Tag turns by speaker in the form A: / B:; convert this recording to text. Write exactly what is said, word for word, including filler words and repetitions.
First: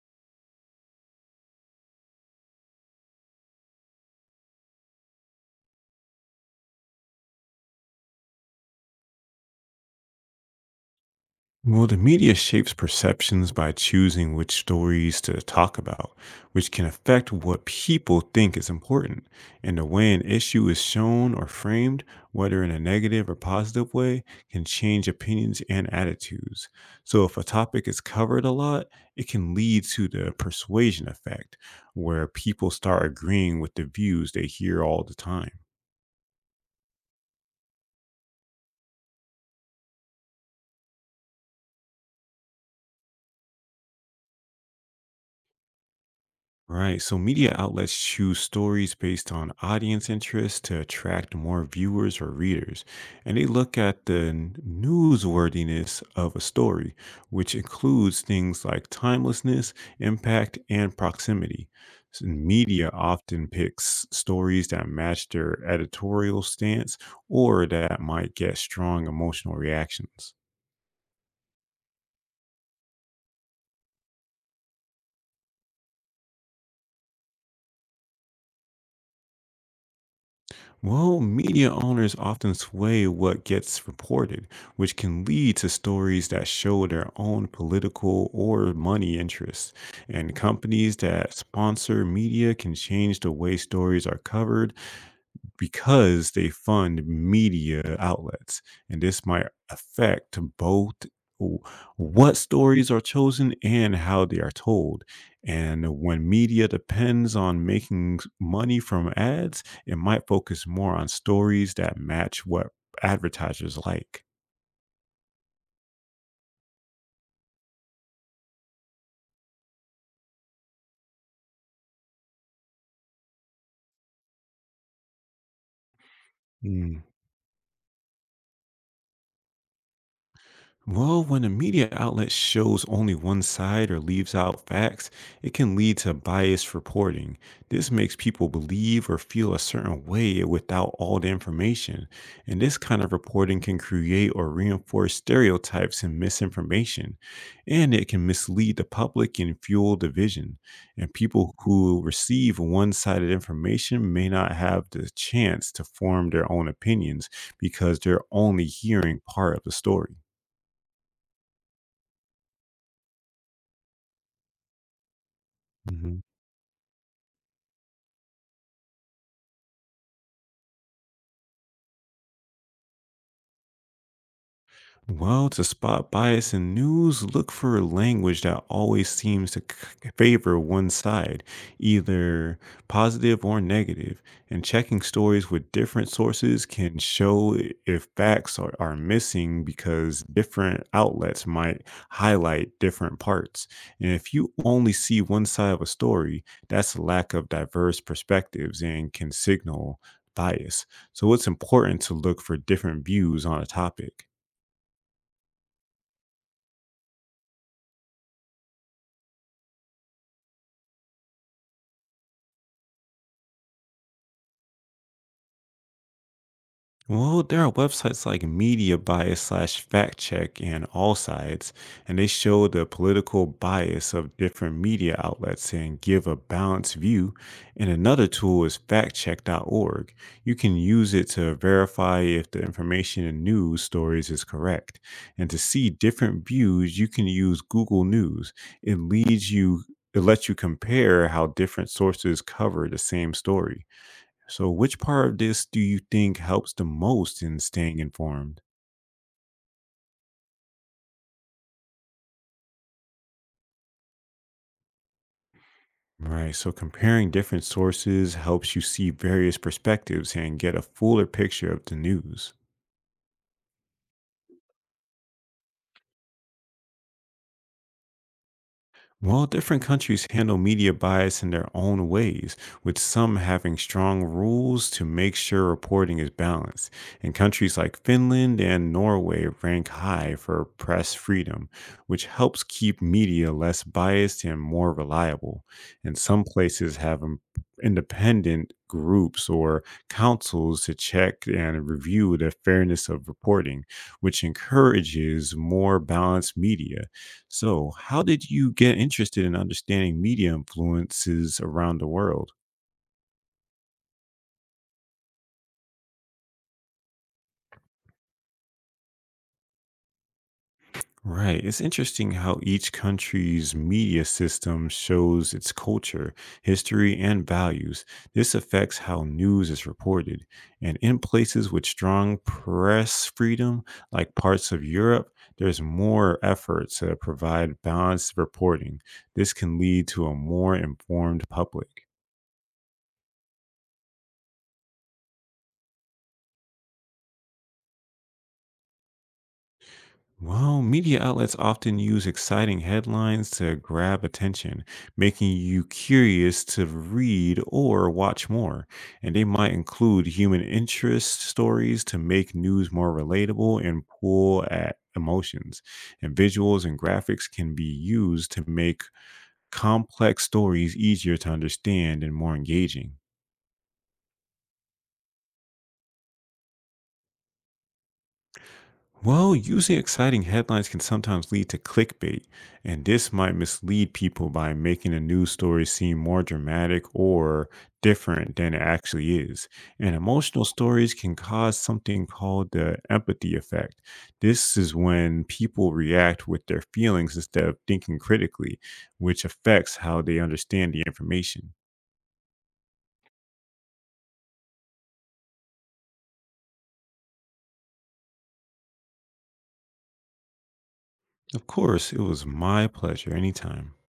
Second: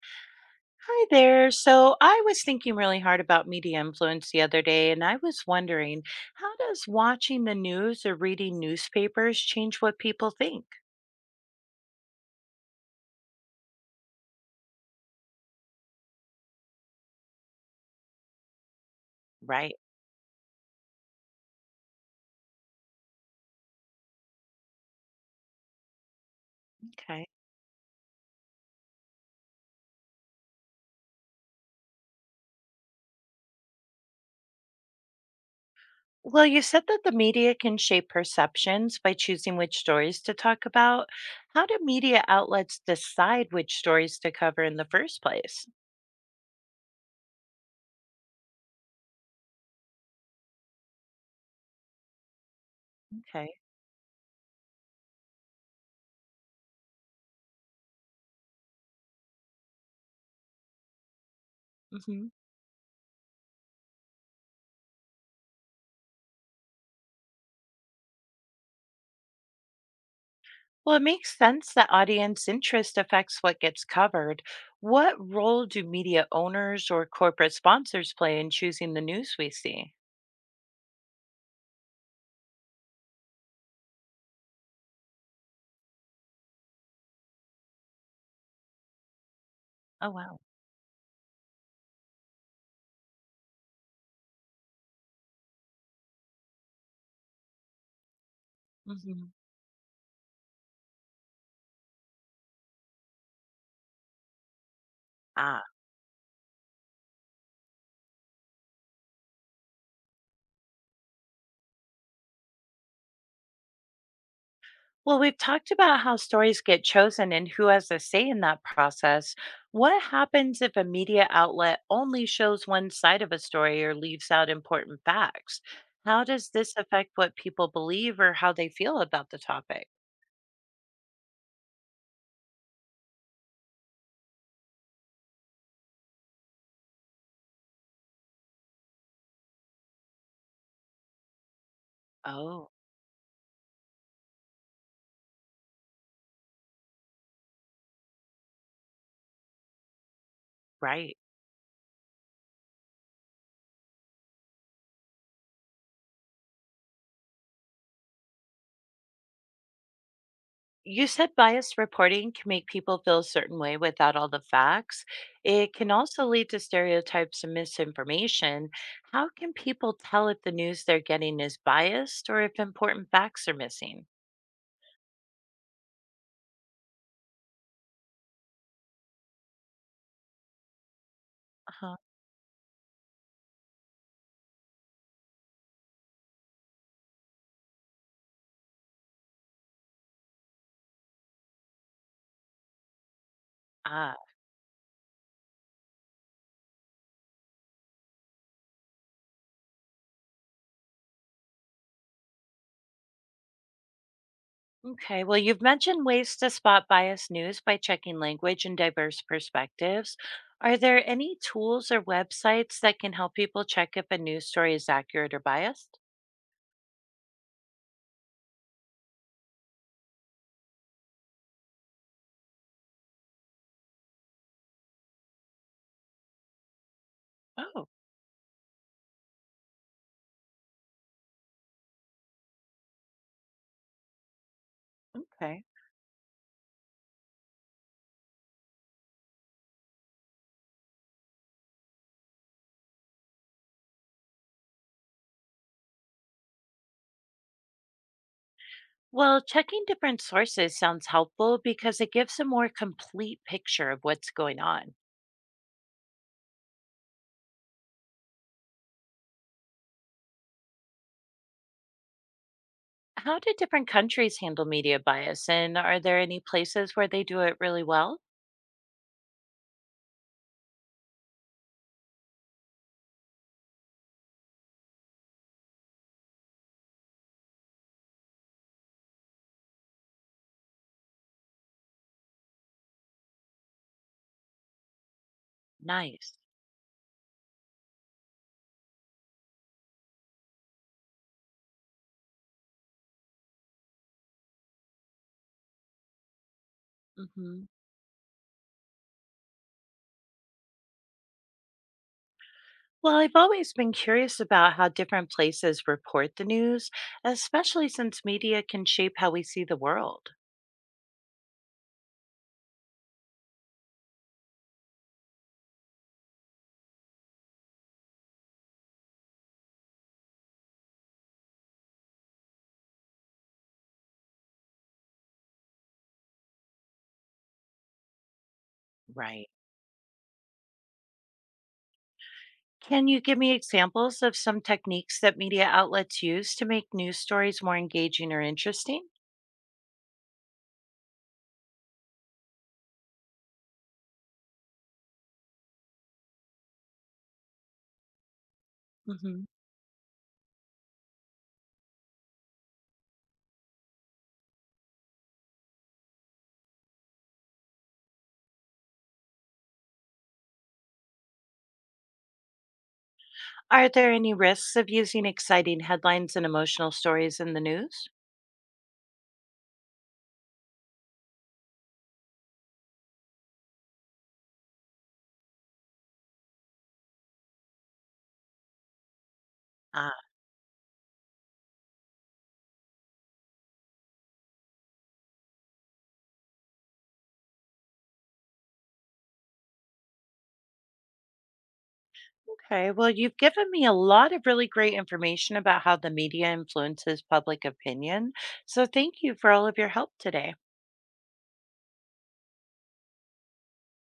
A: Hi there. So I was thinking really hard about media influence the other day, and I was wondering, how does watching the news or reading newspapers change what people think?
B: Well, the media shapes perceptions by choosing which stories to talk about, which can affect what people think is important.
A: Right.
B: And the way an issue is shown or framed, whether in a negative or positive way, can change opinions and attitudes. So,
A: Okay.
B: if a topic is covered a lot, it can lead to the persuasion effect, where people start agreeing with the views they hear all the time.
A: Well, you said that the media can shape perceptions by choosing which stories to talk about. How do media outlets decide which stories to cover in the first place?
B: Right. So media outlets choose stories based on audience interest to attract more viewers or readers. And they
A: Okay.
B: look at the n- newsworthiness of a story, which includes things like timelessness, impact, and proximity. So
A: Mhm.
B: media often picks stories that match their editorial stance or that might get strong emotional reactions.
A: Well, it makes sense that audience interest affects what gets covered. What role do media owners or corporate sponsors play in choosing the news we see?
B: Well, media owners often sway what gets reported, which can lead to stories that show their own political or money interests.
A: Oh,
B: And
A: wow.
B: companies that sponsor media can change the way stories are covered because they fund media outlets, and this
A: Hmm.
B: might affect both w- what stories are chosen and how they are told.
A: Ah,
B: And when media depends on making s- money from ads, it might focus more on stories that match what advertisers like.
A: well, we've talked about how stories get chosen and who has a say in that process. What happens if a media outlet only shows one side of a story or leaves out important facts? How does this affect what people believe or how they feel about the topic?
B: Well, when a media outlet shows only one side or leaves out facts, it can lead to biased reporting. This makes people believe or feel a certain way without all the information. And
A: Oh,
B: this kind of reporting can create or reinforce stereotypes and misinformation. And it can mislead the public and fuel division. And
A: right.
B: people who receive one sided information may not have the chance to form their own opinions because they're only hearing part of the story.
A: You said biased reporting can make people feel a certain way without all the facts. It can
B: Mhm.
A: also lead to stereotypes and misinformation. How can people tell if the news they're getting is biased or if important facts are missing?
B: Well, to spot bias in news, look for language that always seems to c- favor one side,
A: Uh-huh.
B: either positive or negative, and checking stories with different sources can show i- if facts are, are missing because different outlets might highlight different parts. And
A: Ah,
B: if you only see one side of a story, that's a lack of diverse perspectives and can signal bias. So it's important to look for different views on a topic.
A: okay. Well, you've mentioned ways to spot biased news by checking language and diverse perspectives. Are there any tools or websites that can help people check if a news story is accurate or biased?
B: Well, there are websites like Media Bias slash Fact Check and All Sides, and they show the political bias of different media outlets and give a balanced view.
A: Oh,
B: And another tool is factcheck dot org. You can use it to verify if the information in news stories is correct. And to
A: okay.
B: see different views, you can use Google News. It leads you it lets you compare how different sources cover the same story. So, which part of this do you think helps the most in staying informed?
A: Well, checking different sources sounds helpful because it gives a more complete picture of what's going on.
B: Right. So, comparing different sources helps you see various perspectives and get a fuller picture of the news.
A: How do different countries handle media bias, and are there any places where they do it really well?
B: Well, different countries handle media bias in their own ways, with some having strong rules to make sure reporting is balanced. And countries like Finland and Norway rank high for press freedom, which helps keep media less biased and more reliable. And
A: Nice.
B: some places have im- independent groups or councils to check and review the fairness of reporting, which encourages more balanced media.
A: Hmm.
B: So, how did you get interested in understanding media influences around the world?
A: Well, I've always been curious about how different places report the news, especially since media can shape how we see the world.
B: Right. It's interesting how each country's media system shows its culture, history, and values. This affects how news is reported. And in places with strong press freedom, like parts of Europe, there's more effort to provide balanced reporting.
A: Right.
B: This can lead to a more informed public.
A: Can you give me examples of some techniques that media outlets use to make news stories more engaging or interesting?
B: Well, media outlets often use exciting headlines to grab attention, making you curious to read or watch more. And
A: Hmm.
B: they might include human interest stories to make news more relatable and pull at emotions. And visuals and graphics can be used to make complex stories easier to understand and more engaging.
A: Are there any risks of using exciting headlines and emotional stories in the news?
B: Well, usually exciting headlines can sometimes lead to clickbait, and this might mislead people by making a news story seem more dramatic or different than it actually is. And
A: Ah,
B: emotional stories can cause something called the empathy effect. This is when people react with their feelings instead of thinking critically, which affects how they understand the information.
A: okay, well, you've given me a lot of really great information about how the media influences public opinion. So thank you for all of your help today.
B: Of course, it was my pleasure anytime.